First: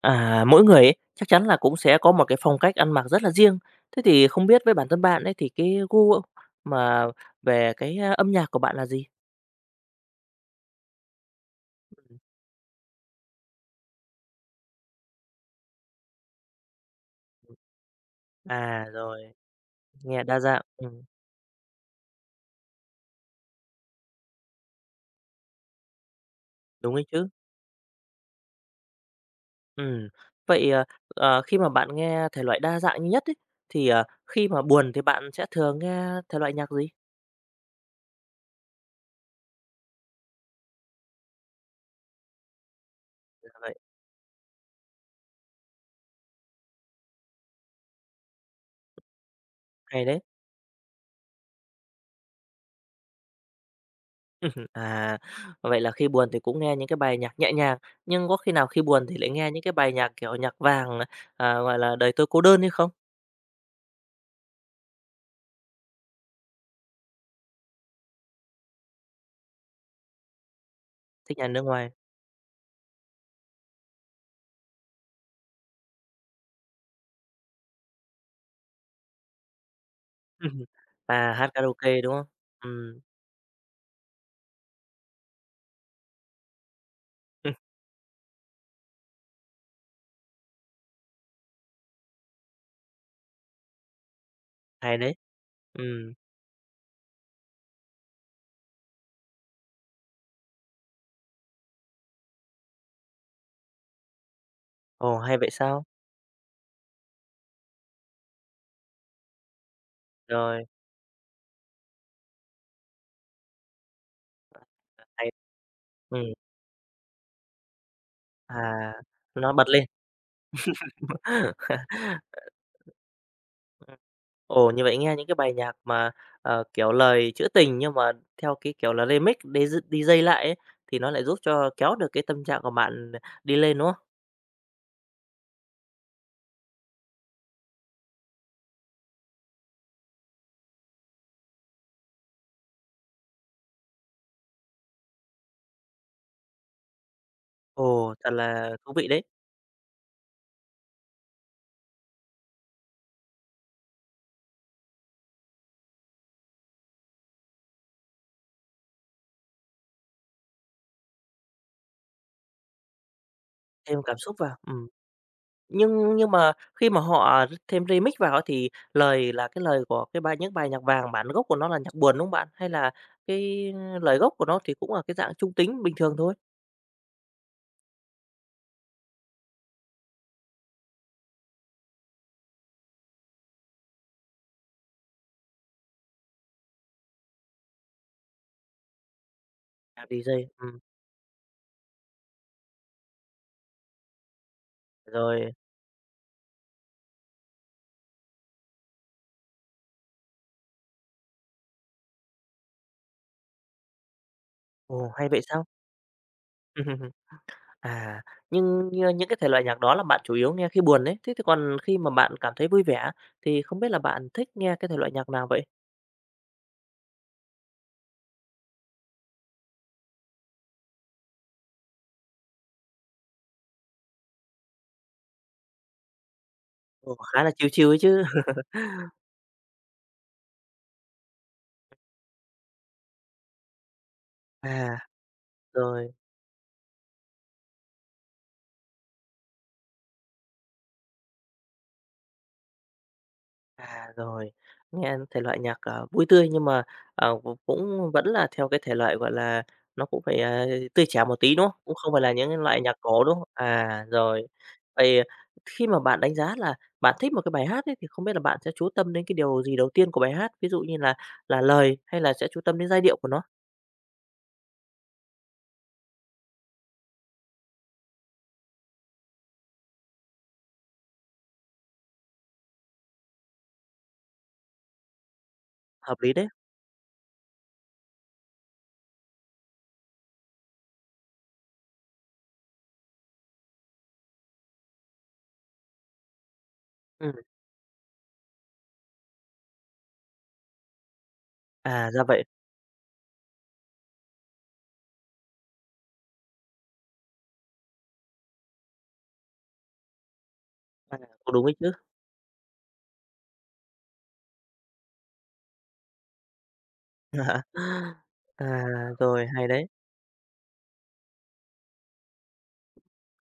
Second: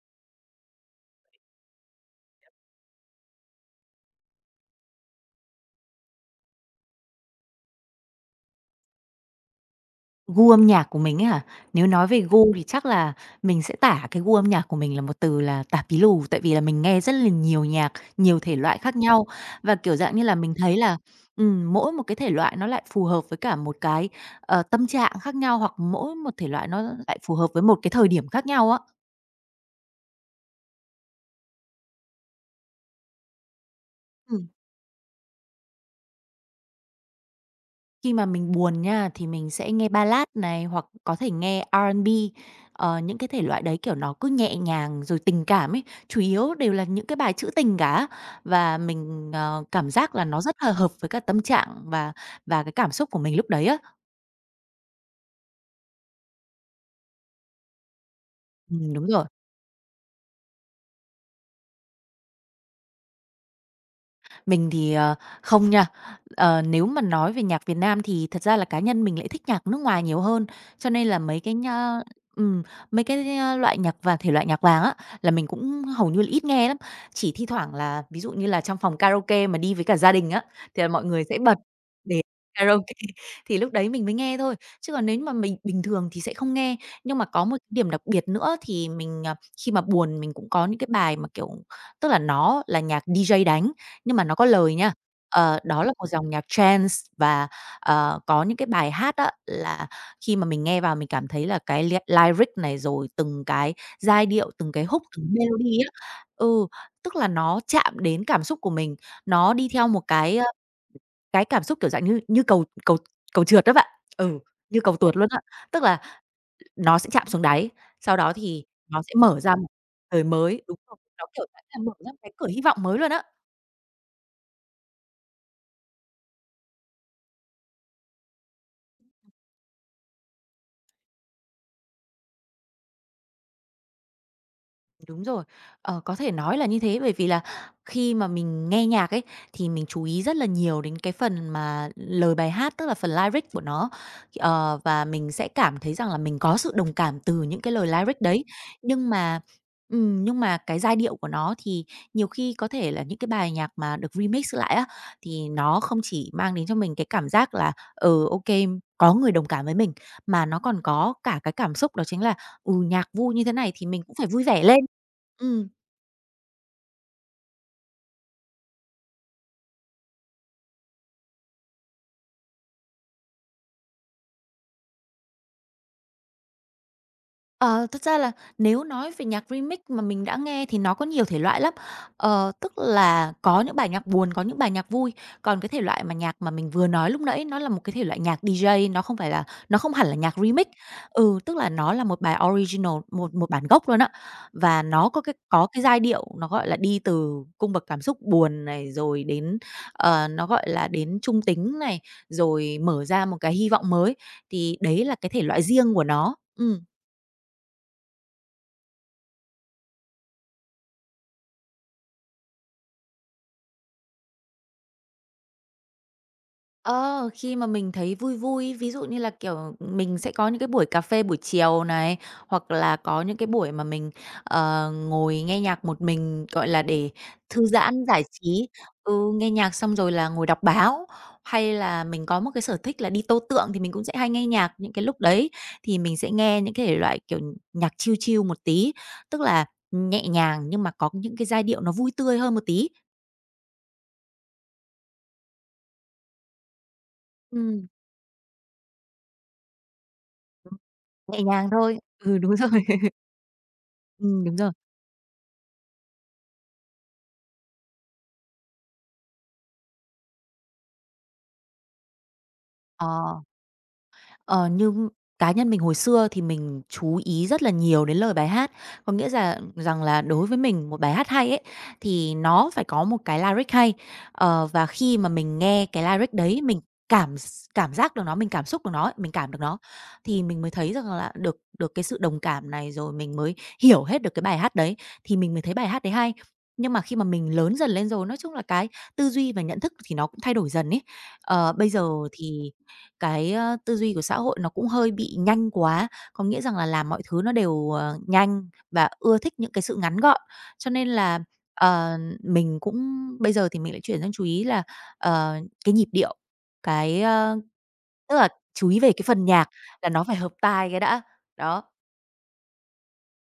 À, mỗi người ấy, chắc chắn là cũng sẽ có một cái phong cách ăn mặc rất là riêng. Thế thì không biết với bản thân bạn ấy thì cái gu mà về cái, âm nhạc của bạn là gì? Gu âm nhạc của mình ấy hả? Nếu nói Ừm. về gu thì chắc là mình sẽ tả cái gu âm nhạc của mình là một từ là tạp pí lù, tại vì là mình nghe rất là nhiều nhạc, nhiều thể loại À, khác nhau rồi, và, kiểu, dạng như nghe là, đa mình dạng, thấy là, mỗi một cái thể loại nó lại phù hợp với cả một cái, tâm trạng khác nhau, hoặc mỗi một thể loại nó đúng ấy lại chứ. phù hợp với một cái thời điểm khác nhau á. Ừm, vậy, khi mà bạn nghe thể loại đa dạng nhất ấy, thì, Ừm. khi mà buồn thì bạn sẽ thường nghe thể loại nhạc gì? Khi mà mình buồn nha, thì mình sẽ nghe ballad này, hoặc có thể nghe R&B, những cái thể Ra loại vậy, đấy, kiểu, nó cứ nhẹ nhàng rồi tình cảm ấy, chủ yếu đều là những cái bài trữ tình cả. Và mình, cảm hay giác đấy. là nó rất là hợp với cả tâm trạng và cái cảm xúc của mình lúc đấy á. À, vậy là khi buồn thì cũng nghe những cái bài nhạc nhẹ nhàng, nhưng có khi nào khi Đúng buồn thì rồi. lại nghe những cái bài nhạc, kiểu, nhạc vàng, gọi là, "Đời tôi cô đơn" hay không? Mình thì, không nha. Ờ, nếu mà nói về nhạc Việt Nam thì thật ra là cá nhân mình lại thích nhạc nước ngoài nhiều hơn, cho nên là Thích mấy nhạc cái nước ngoài. nha ừm, mấy cái, loại nhạc và thể loại nhạc vàng á, là mình cũng hầu như là ít nghe lắm. Chỉ thi thoảng là ví dụ như là trong phòng karaoke mà đi với cả gia đình á, thì là mọi người À, sẽ hát bật karaoke, đúng để không? karaoke Ừm, thì lúc đấy mình mới nghe thôi, chứ còn nếu mà mình bình thường thì sẽ không nghe. Nhưng mà có một cái điểm đặc biệt nữa thì mình, à, khi mà buồn mình cũng có những cái bài mà, kiểu, tức là nó là nhạc DJ đánh, nhưng mà nó có lời nha. hay đấy. Ờ, đó là một Ừm, dòng nhạc trance và, có những cái bài hát á là khi mà mình nghe vào mình cảm thấy là cái lyric này, rồi từng cái giai điệu, từng cái hook, ồ, từng hay vậy melody sao? á ừ, tức là nó chạm đến cảm xúc của mình, nó đi theo một cái, Rồi, cái cảm xúc, kiểu dạng như như cầu cầu cầu trượt đó bạn. Ừ, như cầu tuột luôn hay á. Tức là ừm, nó sẽ chạm xuống đáy, sau đó à, thì nó sẽ mở nó ra một bật lên. đời mới đúng không? Nó, kiểu dạng là, mở ra một cái cửa hy vọng mới luôn á. Ồ, như vậy nghe những cái bài nhạc mà, kiểu, lời trữ tình nhưng mà theo cái kiểu là remix, đi đi dây lại ấy, thì nó lại giúp cho kéo được cái tâm trạng của bạn đi lên, đúng không? Đúng rồi, có thể nói là như thế bởi vì là khi mà mình nghe nhạc ấy, thì mình chú ý rất là nhiều đến cái phần mà lời bài hát, tức là phần lyric của nó, và mình sẽ cảm thấy rằng là mình có sự đồng cảm từ những cái lời Ồ, lyric thật đấy. là thú vị Nhưng đấy, mà nhưng mà cái giai điệu của nó thì nhiều khi có thể là những cái bài nhạc mà được remix lại á, thì nó không chỉ mang đến cho mình cái cảm giác là, ừ, ok có người đồng cảm với mình, mà nó còn có cả cái cảm xúc đó chính là, ừ, nhạc vui như thế này thì thêm mình cũng cảm phải xúc vui vào, vẻ lên. ừm. Ừm, Nhưng mà khi mà họ thêm remix vào ấy thì lời là cái lời của cái bài những bài nhạc vàng bản gốc của nó là nhạc buồn, đúng không bạn? Hay là cái lời gốc của nó thì cũng là cái dạng trung tính bình thường thôi? ờ, thật ra là nếu nói về nhạc remix mà mình đã nghe thì nó có nhiều thể loại lắm. Ờ, tức là có những bài nhạc buồn, có những bài nhạc vui, còn cái thể loại mà nhạc mà mình vừa nói lúc nãy nó là một cái thể loại nhạc DJ, nó không phải là nó không À, hẳn là nhạc DJ, remix. Ừ, tức là nó là một bài original, một một bản gốc luôn á, và nó rồi, có cái giai điệu nó, gọi là, đi từ cung bậc cảm xúc buồn này, rồi đến, ờ, nó, gọi là, đến trung tính này, rồi mở ra một cái hy vọng mới, thì đấy ồ, là hay cái vậy thể loại sao? riêng của nó. Ừm. À, như những cái thể loại nhạc đó là bạn chủ yếu nghe khi buồn đấy, thế thì còn khi mà bạn cảm thấy vui vẻ thì không biết là bạn thích nghe cái thể loại nhạc nào vậy? Ờ, khi mà mình thấy vui vui, ví dụ như là, kiểu, mình sẽ có những cái buổi cà phê buổi chiều này, hoặc là có những cái buổi mà mình, ngồi nghe nhạc một mình, gọi là, để Ồ, khá là thư chill chill ấy giãn, giải chứ. trí. Ừ, nghe nhạc xong rồi là ngồi đọc báo, hay là mình có một cái sở thích là đi tô tượng thì mình cũng sẽ hay nghe nhạc. Những À, cái lúc đấy thì rồi. mình sẽ nghe những cái thể loại, kiểu, nhạc chill chill một tí, tức là nhẹ nhàng nhưng mà có những cái giai điệu nó vui tươi hơn một tí. À, rồi, nghe thể loại nhạc, vui tươi nhưng mà, cũng Ừm, cũng vẫn là theo cái thể loại, gọi là, nó cũng phải, tươi trẻ một nhẹ tí, đúng nhàng không? Cũng thôi. không phải là Ừ, đúng những rồi. loại nhạc cổ, đúng không? À, rồi. đúng rồi. Vậy khi mà bạn đánh giá là bạn thích một cái bài hát ấy, thì không biết là bạn sẽ chú tâm đến cái điều gì đầu tiên của bài hát? Ví dụ như là lời hay là sẽ chú tâm đến giai điệu của Ờ, nó? ờ, như cá nhân mình hồi xưa thì mình chú ý rất là nhiều đến lời bài hát. Có nghĩa là rằng là đối với mình một bài hát hay ấy, thì nó phải có một cái lyric hay. Ờ, và khi mà mình nghe cái Hợp lyric lý đấy. đấy, mình cảm giác được nó, mình cảm xúc được nó ấy, mình cảm được nó, thì mình mới thấy rằng là được được cái sự đồng cảm này, rồi mình mới hiểu hết được cái bài hát đấy, thì mình mới thấy bài hát đấy hay. Nhưng mà khi mà Ừm, mình lớn dần lên rồi, nói chung là cái tư duy và nhận thức thì nó cũng thay đổi dần ấy. Ờ, bây giờ à, ra vậy. thì cái, tư duy của xã hội nó cũng hơi bị nhanh quá, có nghĩa rằng là làm mọi thứ nó đều, ờ, nhanh và ưa thích những cái sự ngắn gọn. Cho nên À, là, cũng đúng ấy chứ. ờ, mình cũng bây giờ thì mình lại chuyển sang chú ý là, ờ, cái nhịp điệu, cái, tức là À, chú ý về cái phần rồi, hay nhạc đấy. là nó phải hợp tai cái đã, đó.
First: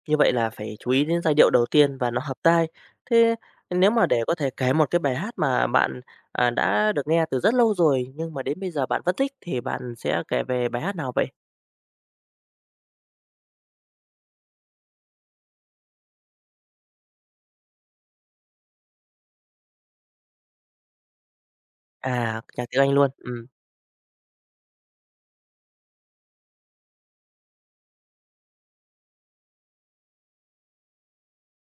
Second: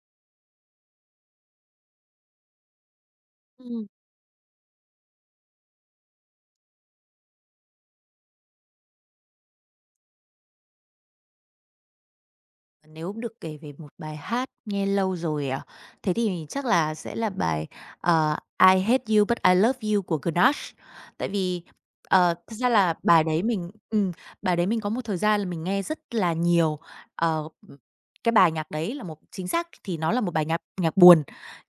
Như vậy là phải chú ý đến giai điệu đầu tiên và nó hợp tai. Thế Ừm. nếu mà để có thể kể một cái bài hát mà bạn, đã được nghe từ rất lâu rồi, nhưng mà đến bây giờ bạn vẫn thích thì bạn sẽ kể về bài hát nào vậy? Nếu được kể về một bài hát nghe lâu rồi à, thế thì chắc là sẽ là bài, ờ, "I Hate You But I Love You" của Grenache. Tại vì, À, thật nhạc ra tiếng Anh là luôn, bài đấy mình có một thời gian là mình nghe rất là nhiều. Ờ, cái bài nhạc đấy là một chính xác thì nó là một bài nhạc nhạc buồn,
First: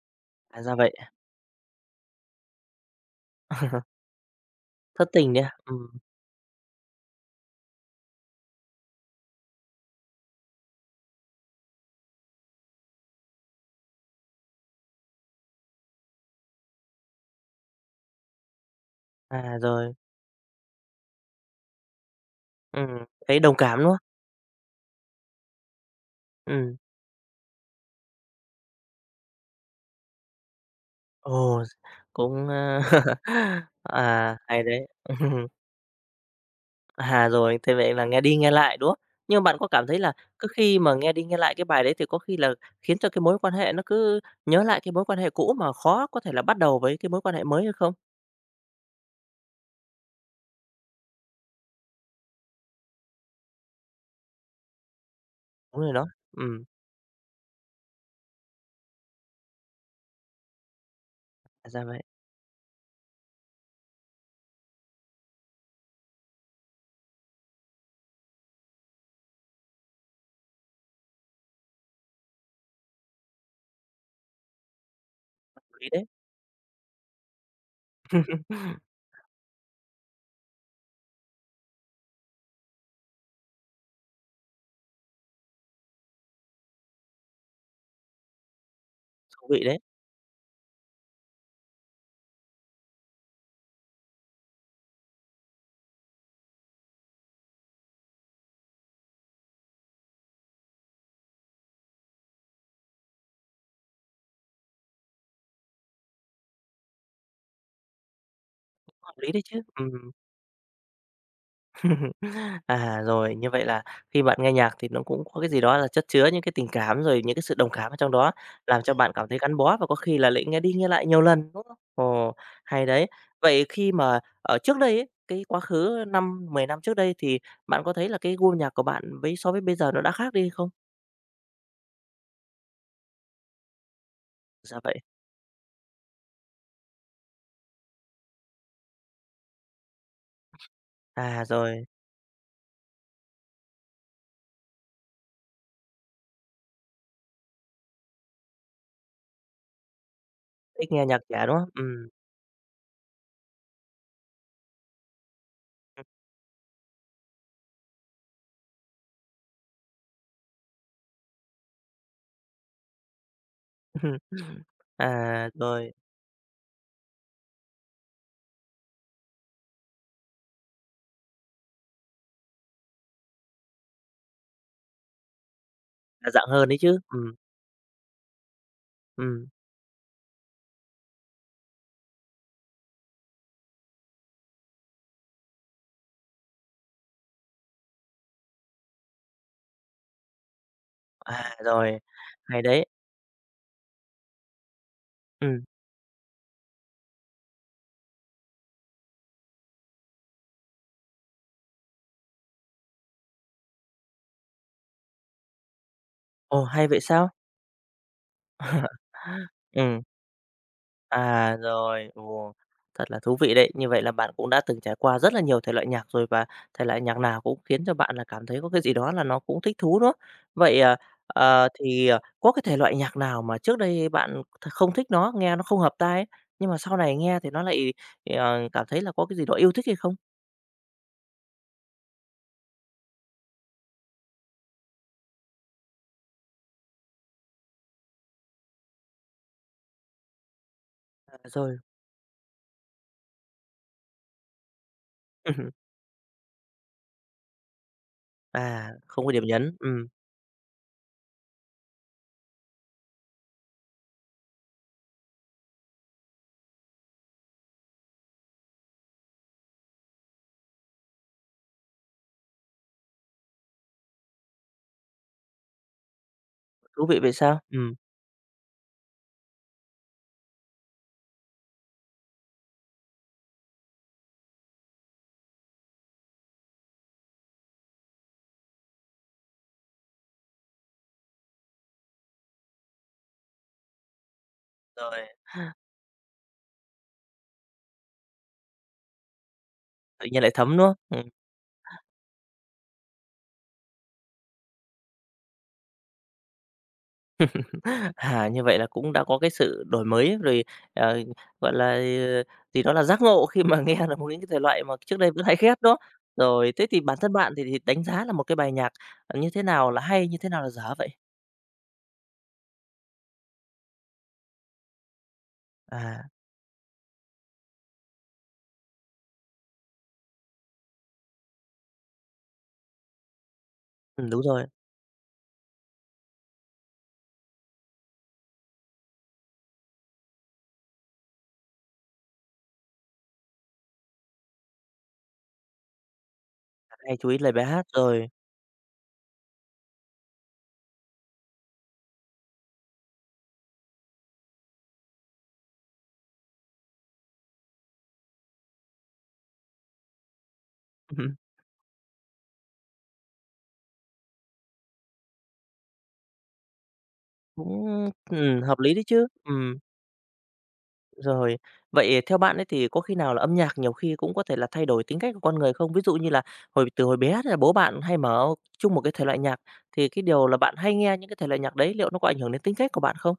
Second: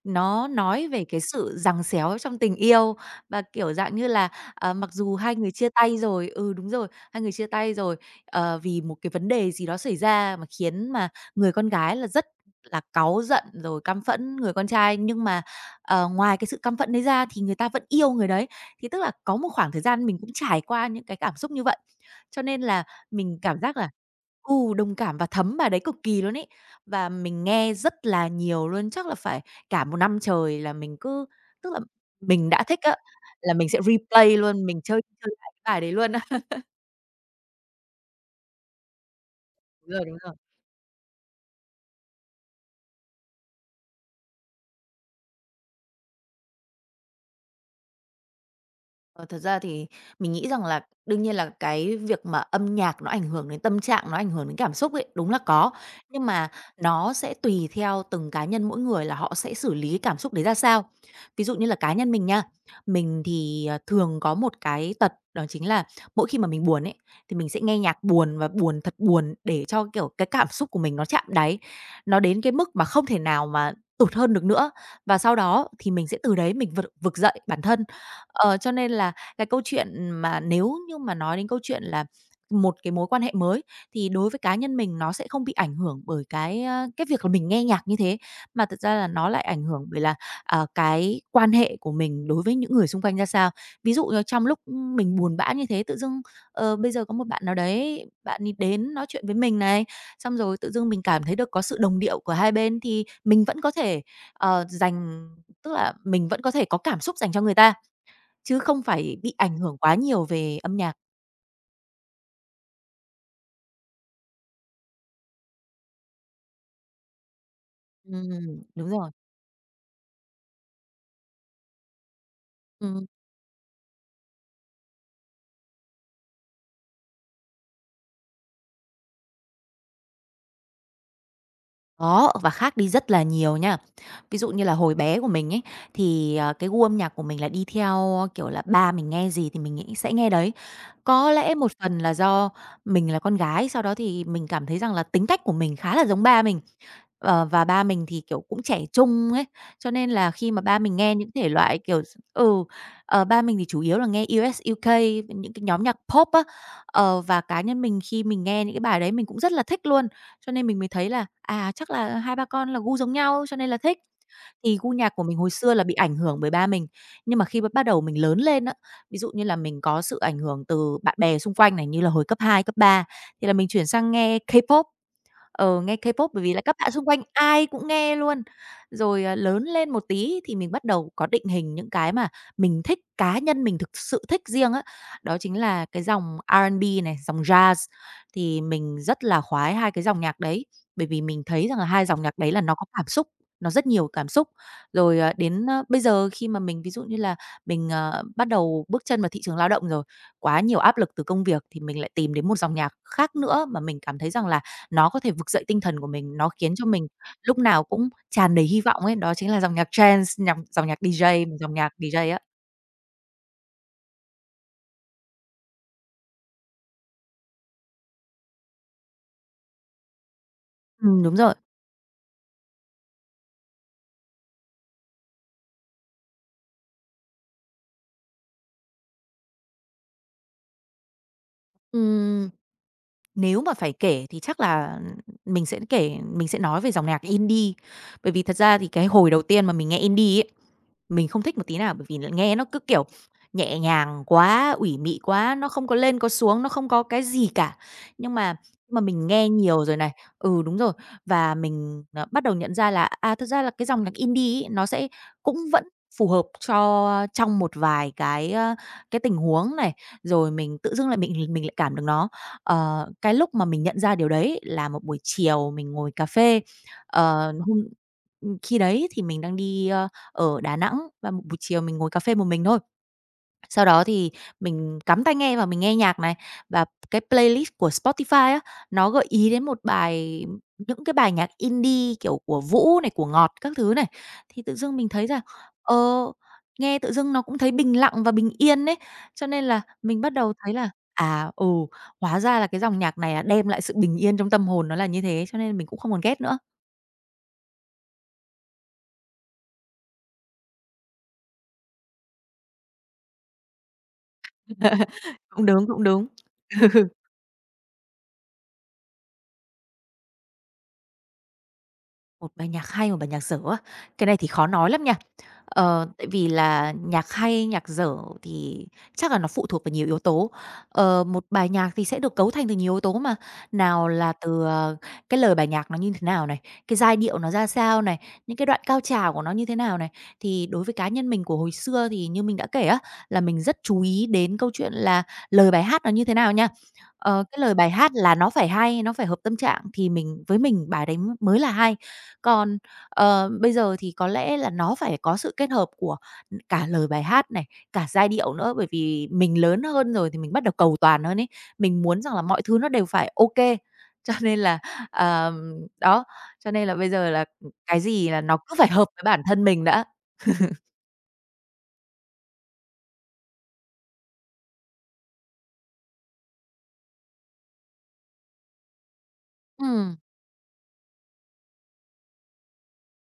nó à, ra nói vậy. về cái sự giằng xéo trong tình yêu và, kiểu, dạng như là, ờ, mặc Thất dù tình hai đấy người à? chia tay rồi ừ, đúng rồi. Hai người chia tay rồi, ờ, vì một cái vấn đề gì đó xảy ra mà khiến mà người con gái là rất là cáu giận rồi căm phẫn người con trai. Nhưng mà, ờ, ngoài cái sự căm phẫn đấy ra thì người ta vẫn yêu người đấy. Thì tức là có một À, khoảng thời rồi, gian mình cũng trải qua những cái cảm xúc như vậy, cho nên là mình thấy đồng cảm giác cảm, đúng là không? ừ, đồng cảm và thấm bà đấy cực kỳ luôn ấy. Ừm, Và mình nghe rất là nhiều luôn, chắc là phải cả một năm trời là mình cứ ồ, tức là cũng, mình đã thích á, là mình sẽ replay à, hay luôn, mình đấy. chơi chơi lại cái bài đấy luôn á. À, rồi, thế vậy là nghe đi nghe lại, đúng không? Nhưng mà bạn có cảm Đúng thấy rồi, là đúng rồi. cứ khi mà nghe đi nghe lại cái bài đấy thì có khi là khiến cho cái mối quan hệ nó cứ nhớ lại cái mối quan hệ cũ mà khó có thể là bắt đầu với cái mối quan hệ mới hay không? Ờ, thật ra thì mình nghĩ rằng là đương nhiên là cái việc mà âm nhạc nó ảnh hưởng đến tâm trạng, nó ảnh hưởng đến cảm xúc ấy, đúng là có. Đúng rồi đó, Nhưng mà ừm, nó sẽ tùy theo từng cá nhân mỗi người là họ sẽ xử lý cái cảm xúc đấy ra sao. Ví dụ như thật là ra cá vậy, nhân mình nha, mình thì, thường có một cái tật đó chính là mỗi khi mà mình buồn ấy, thì mình sẽ nghe nhạc buồn và buồn thật buồn để cho, kiểu, cái cảm xúc của mình nó chạm đáy, nó đến cái mức mà không thể nào mà tụt hơn được nữa. Và sau hợp đó lý thì đấy, mình sẽ từ đấy mình vực vực dậy bản thân. Ờ, cho nên là cái câu chuyện mà nếu như mà nói đến câu chuyện là một cái mối quan hệ mới thì đối với cá nhân mình nó sẽ không bị ảnh hưởng bởi cái, cái việc là mình nghe nhạc như thế, mà thật ra là nó lại thú ảnh vị đấy, hưởng bởi là, à, cái quan hệ của mình đối với những người xung quanh ra sao. Ví dụ như trong lúc, mình buồn bã như thế, tự dưng, ờ, bây giờ có một bạn nào đấy, bạn ấy đến nói chuyện với mình này, xong rồi tự dưng mình cảm thấy được có sự đồng điệu của hai bên thì mình vẫn có thể, ờ, dành tức là mình vẫn có thể có cảm xúc dành cho người ta. Chứ không hợp phải lý bị đấy ảnh chứ, hưởng ừm. quá nhiều về âm nhạc. À, rồi, như vậy là khi bạn nghe nhạc thì nó cũng có cái gì đó là chất chứa những cái tình cảm, rồi những cái sự đồng cảm ở trong đó, làm Đúng cho rồi. bạn cảm thấy gắn bó và có khi là lại nghe đi nghe lại nhiều lần, đúng không? Ồ, hay Ừm, đấy. Vậy khi mà ở trước đây ấy, cái quá khứ 5-10 năm trước đây thì bạn có thấy là cái gu nhạc của bạn với so với bây giờ nó đã khác đi không? có, và khác đi rất là nhiều nha. Ví dụ như là Dạ hồi vậy. bé của mình ấy, thì, cái gu âm nhạc của mình là đi theo, kiểu là, ba mình nghe gì thì mình nghĩ sẽ nghe đấy. Có À, lẽ một rồi, phần là do mình là con gái, sau đó thì mình cảm thấy rằng là tính cách của mình khá là giống ba mình. Và ba mình thì, kiểu, cũng trẻ trung ấy, cho nên là khi mà ba thích mình nghe nghe nhạc những trẻ, thể đúng không? loại, kiểu, Ừm. ừ, ba mình thì chủ yếu là nghe US, UK, những cái nhóm nhạc pop á. Và cá nhân mình khi mình nghe những cái bài đấy mình cũng rất là thích luôn, cho nên mình mới thấy là, à, chắc là hai ba con là gu giống nhau cho nên là thích. Thì gu nhạc của mình hồi À, xưa là bị rồi, ảnh hưởng bởi ba mình, nhưng mà khi bắt đầu mình lớn lên á, ví dụ như là mình có sự ảnh hưởng từ bạn bè xung quanh này, như là hồi cấp 2, cấp 3 thì là mình chuyển sang nghe K-pop. Nghe K-pop đa bởi dạng vì là hơn các đấy bạn chứ. xung quanh ai cũng nghe luôn. Rồi, à, ừm. lớn lên một tí thì mình bắt đầu có định hình những cái mà mình thích, cá nhân mình thực sự thích riêng á. Đó chính là cái dòng R&B này, dòng Jazz, thì mình rất là khoái hai cái dòng nhạc đấy, bởi vì mình À, thấy rằng là rồi, hai dòng nhạc đấy là hay nó có đấy. cảm xúc, nó rất nhiều cảm xúc. Rồi, à, Ừm. đến, a, bây giờ khi mà mình ví dụ như là mình, bắt đầu bước chân vào thị trường lao động rồi, quá nhiều áp lực từ công việc thì mình lại tìm đến một dòng nhạc khác nữa mà mình cảm thấy rằng là nó có thể vực dậy tinh thần của mình, nó Ồ, khiến cho hay vậy mình sao? lúc nào cũng tràn đầy hy vọng ấy, đó chính là dòng nhạc Ừ, trance, nhạc dòng nhạc à, DJ, dòng rồi, nhạc DJ á. ồ, thật là thú vị đấy. Như vậy là bạn cũng đã từng trải qua rất là nhiều thể loại nhạc rồi và thể loại nhạc nào cũng khiến cho bạn là cảm thấy có cái gì đó là nó cũng thích thú, đúng không? Vậy, Đúng rồi. Thì, có cái thể loại nhạc nào mà trước đây bạn không thích nó, nghe nó không hợp tai ấy, nhưng mà sau này nghe thì nó lại, cảm thấy là có cái gì đó yêu thích hay không? Ừm, nếu mà phải kể thì chắc là mình sẽ nói về dòng nhạc indie, bởi vì thật ra thì cái hồi đầu tiên mà mình nghe indie ấy mình À, không thích một tí rồi, nào bởi vì nghe nó cứ, kiểu, nhẹ nhàng quá, ủy mị quá, nó không có lên có xuống, nó không có cái gì cả. Nhưng mà à, mà không mình có điểm nghe nhấn, nhiều rồi này, ừ, đúng rồi, và mình, bắt đầu nhận ra là, à, thực ra là cái dòng nhạc indie ấy, nó sẽ cũng vẫn phù hợp cho trong một vài cái, cái tình huống này, rồi mình tự dưng lại mình lại cảm được nó. Cái lúc mà mình nhận ra điều đấy là một buổi chiều mình ngồi cà phê, thú vị vậy ờ, sao? hôm khi đấy thì mình đang đi, ở Đà Nẵng và một buổi chiều mình ngồi cà phê một mình thôi. Sau đó thì mình cắm tai nghe và mình nghe nhạc này, và cái playlist của Spotify á, nó gợi ý đến một bài những cái bài nhạc indie, kiểu, của Vũ này, của Ngọt các thứ này. Thì tự dưng mình Rồi, thấy là, ờ, nghe tự dưng nó cũng thấy bình lặng và bình yên ấy, cho nên là mình tự bắt nhiên lại đầu thấy thấm, là, nữa. à, ừ, hóa ra là cái dòng nhạc này là đem lại sự bình yên trong tâm hồn nó là như thế, cho nên mình cũng không còn ghét nữa. À, như vậy là cũng đã có cái sự đổi mới rồi, ờ, gọi là, ờ, thì đó là giác ngộ khi mà nghe được một những cái thể loại mà trước đây vẫn hay Cũng ghét, đúng, đó. cũng đúng. Rồi, thế thì bản thân bạn thì đánh giá là một cái bài nhạc, như thế nào là hay, như thế nào là dở vậy? Một bài nhạc hay, một bài nhạc dở á? Cái này thì khó nói lắm nha. À, Tại vì là nhạc hay, nhạc dở thì chắc là nó phụ thuộc vào nhiều yếu tố. Một bài nhạc thì sẽ được cấu thành từ nhiều yếu tố mà, nào là đúng từ, rồi, cái lời bài nhạc nó như thế nào này, cái giai điệu nó ra sao này, những cái đoạn cao trào của nó như thế nào này. Thì đối với cá nhân mình của hồi xưa thì như mình đã kể á, là mình rất chú ý đến câu chuyện là lời bài hát nó như thế nào nha. hay chú ý lời Cái bài lời hát bài hát rồi. là nó phải hay, nó phải hợp tâm trạng thì mình với mình bài đấy mới là hay. Còn, bây giờ thì có lẽ là nó phải có sự kết hợp của, cả lời bài hát này, cả giai điệu nữa, bởi vì mình lớn hơn rồi thì mình bắt đầu cầu toàn hơn ấy. Mình muốn rằng là mọi thứ nó đều phải ok. Cho nên là, ờm, đó, cho nên là bây giờ là, Cũng, cái gì là nó cứ hợp phải lý đấy hợp với chứ. bản thân Ừm. mình đã. Rồi, vậy theo bạn ấy thì có khi nào là âm nhạc nhiều khi cũng có thể là thay đổi tính cách của con người không? Ví dụ như là hồi từ hồi bé thì là bố bạn hay mở chung một cái thể loại nhạc thì Ừm. cái điều là bạn hay nghe những cái thể loại nhạc đấy liệu nó có ảnh hưởng đến tính cách của bạn không?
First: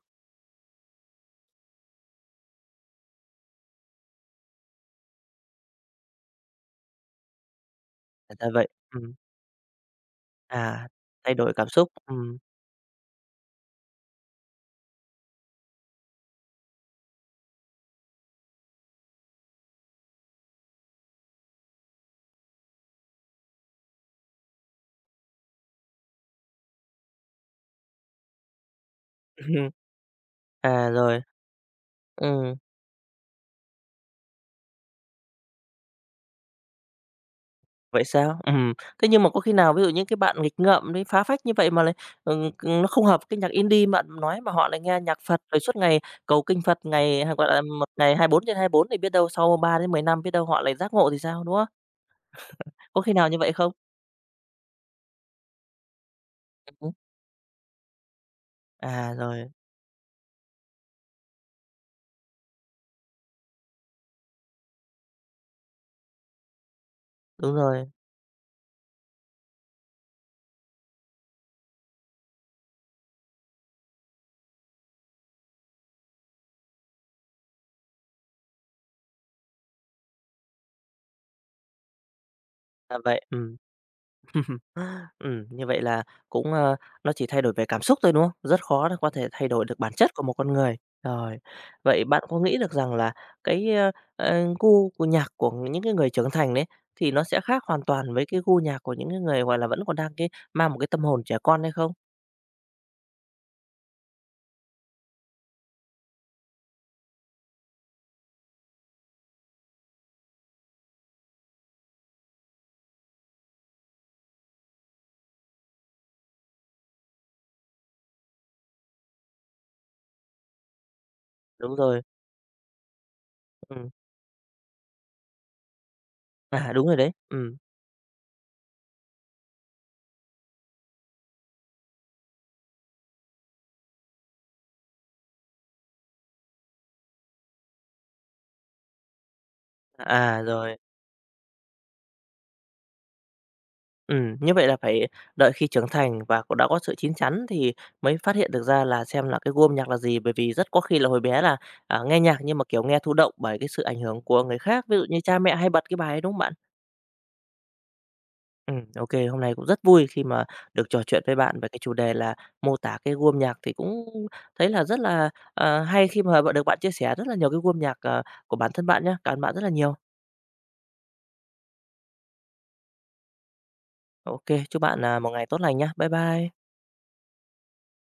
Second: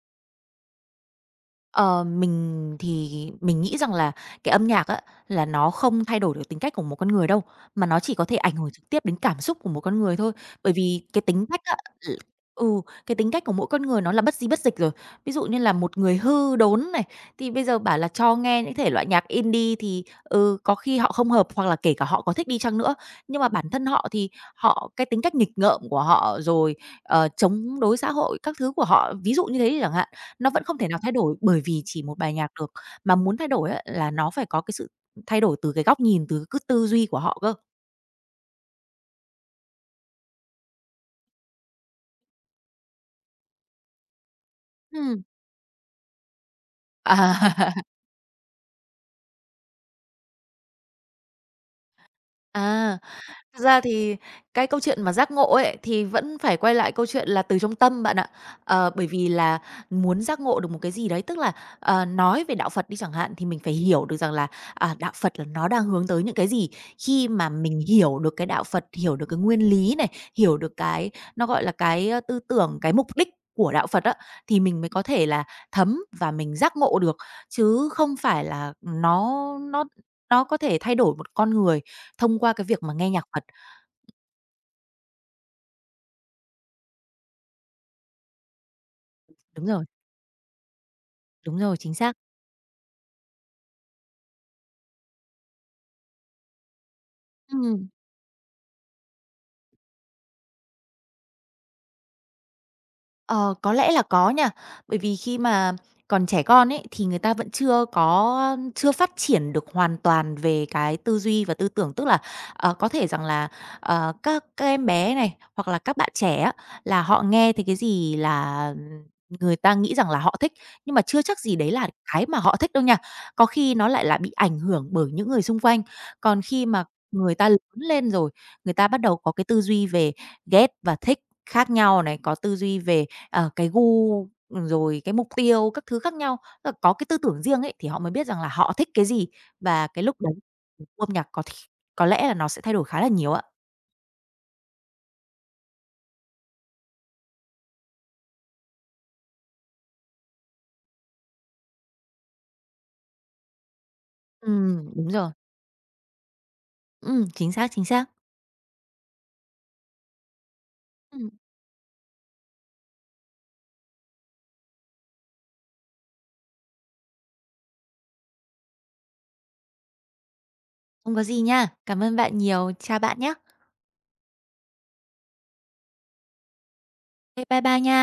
Ờ, mình thì mình nghĩ rằng là cái âm nhạc á, là nó không thay đổi được tính cách của một con người đâu, mà nó chỉ có À, thể ra ảnh vậy. hưởng trực tiếp Ừm. đến cảm xúc của một con người thôi. Bởi À, vì thay đổi cảm xúc. Ừm. ừ, cái tính cách của mỗi con người nó là bất di bất dịch rồi. Ví dụ như là một người hư đốn này, thì bây giờ bảo là cho nghe những thể loại nhạc indie thì, ừ, có khi họ không hợp, hoặc là kể cả họ có thích đi chăng nữa, nhưng mà bản thân họ thì họ cái tính cách nghịch ngợm của họ, rồi, chống đối xã hội các thứ của họ, ví dụ như thế đi chẳng hạn, nó vẫn không thể À, nào thay rồi. đổi bởi vì chỉ một bài nhạc Ừm. được, mà muốn thay đổi á là nó phải có cái sự thay đổi từ cái góc nhìn, từ cái tư duy của họ cơ. Vậy sao? Ừm. Thế nhưng mà có khi nào ví dụ những cái bạn nghịch ngợm đấy, phá phách như vậy mà lại, ừm, nó không hợp cái nhạc indie bạn nói mà họ lại nghe nhạc Ừm. Phật rồi suốt ngày cầu kinh Phật ngày hay, gọi là, À. một ngày hai 24 trên hai mươi 24 thì biết đâu sau 3 đến 10 năm biết đâu họ lại giác ngộ thì sao, đúng không? À. Có khi nào như vậy Thật không? ra thì cái câu chuyện mà giác ngộ ấy, thì vẫn phải quay lại Ừm. câu chuyện là từ trong tâm bạn ạ. Bởi À, vì rồi, là muốn giác ngộ được một cái gì đấy, tức là, nói về đạo Phật đi chẳng hạn, thì mình phải hiểu được rằng là, à, đạo Phật là nó đang hướng tới những cái gì. Khi mà đúng mình rồi, hiểu được cái đạo Phật, hiểu được cái nguyên lý này, hiểu được cái nó, gọi là, cái, tư tưởng, cái mục đích của đạo Phật á, thì mình mới có thể là thấm và mình giác ngộ được, chứ không phải là nó có thể thay đổi một con người thông qua cái việc mà là nghe vậy, nhạc Phật. ừm. Như vậy là cũng, nó chỉ thay đổi về cảm xúc thôi, đúng không? Rất khó để có thể thay đổi Đúng được rồi, bản chất của một con người. Rồi, đúng rồi, chính vậy xác. bạn có nghĩ được rằng là cái, gu của nhạc của những cái người trưởng thành đấy, thì nó sẽ khác hoàn Ừm. toàn với cái gu nhạc của những cái người, gọi là, vẫn còn đang cái mang một cái tâm hồn trẻ con hay không? Ờ, có lẽ là có nha. Bởi vì khi mà còn trẻ con ấy, thì người ta vẫn chưa phát triển được hoàn toàn về cái tư duy và tư tưởng. Tức là, có thể rằng là, các em bé này, hoặc là các bạn trẻ á, là họ nghe thấy cái gì là, người ta nghĩ rằng là họ thích, nhưng mà chưa chắc gì đấy Đúng là rồi, cái mà họ thích đâu nha. Có khi nó ừm, lại là bị ảnh hưởng bởi những người xung quanh. Còn khi à, mà đúng rồi đấy, người ta lớn lên rồi, người ta bắt đầu có cái tư duy về ghét và thích khác nhau này, có tư duy về cái gu, ừ, rồi cái mục tiêu các thứ khác nhau, tức là có cái tư tưởng riêng ấy, thì họ mới biết rằng là họ thích cái gì và cái lúc đấy à, rồi. gu âm nhạc có lẽ là nó sẽ thay đổi khá là nhiều ạ. Như vậy là phải đợi khi trưởng thành và cũng đã có sự chín chắn thì mới phát hiện được ra là xem là cái gu âm nhạc là gì, bởi vì rất có khi là hồi bé là, nghe nhạc nhưng mà, kiểu, nghe thụ động bởi cái sự ảnh hưởng của người khác, ví dụ Đúng như rồi. cha mẹ hay bật cái bài ấy, đúng không bạn? Chính xác, chính xác. Ô hôm nay cũng rất vui khi mà được trò chuyện Ừm, với bạn về cái chủ đề là mô tả cái gu âm nhạc thì cũng thấy là rất là, hay khi mà bạn được bạn chia sẻ rất là nhiều cái gu âm nhạc, của bản thân bạn nhé. Cảm ơn bạn rất là nhiều. không có gì nha. Cảm ơn bạn nhiều. Chào bạn nhé, Ok, chúc bạn, một ngày tốt lành nhá. Bye bye. bye bye nha.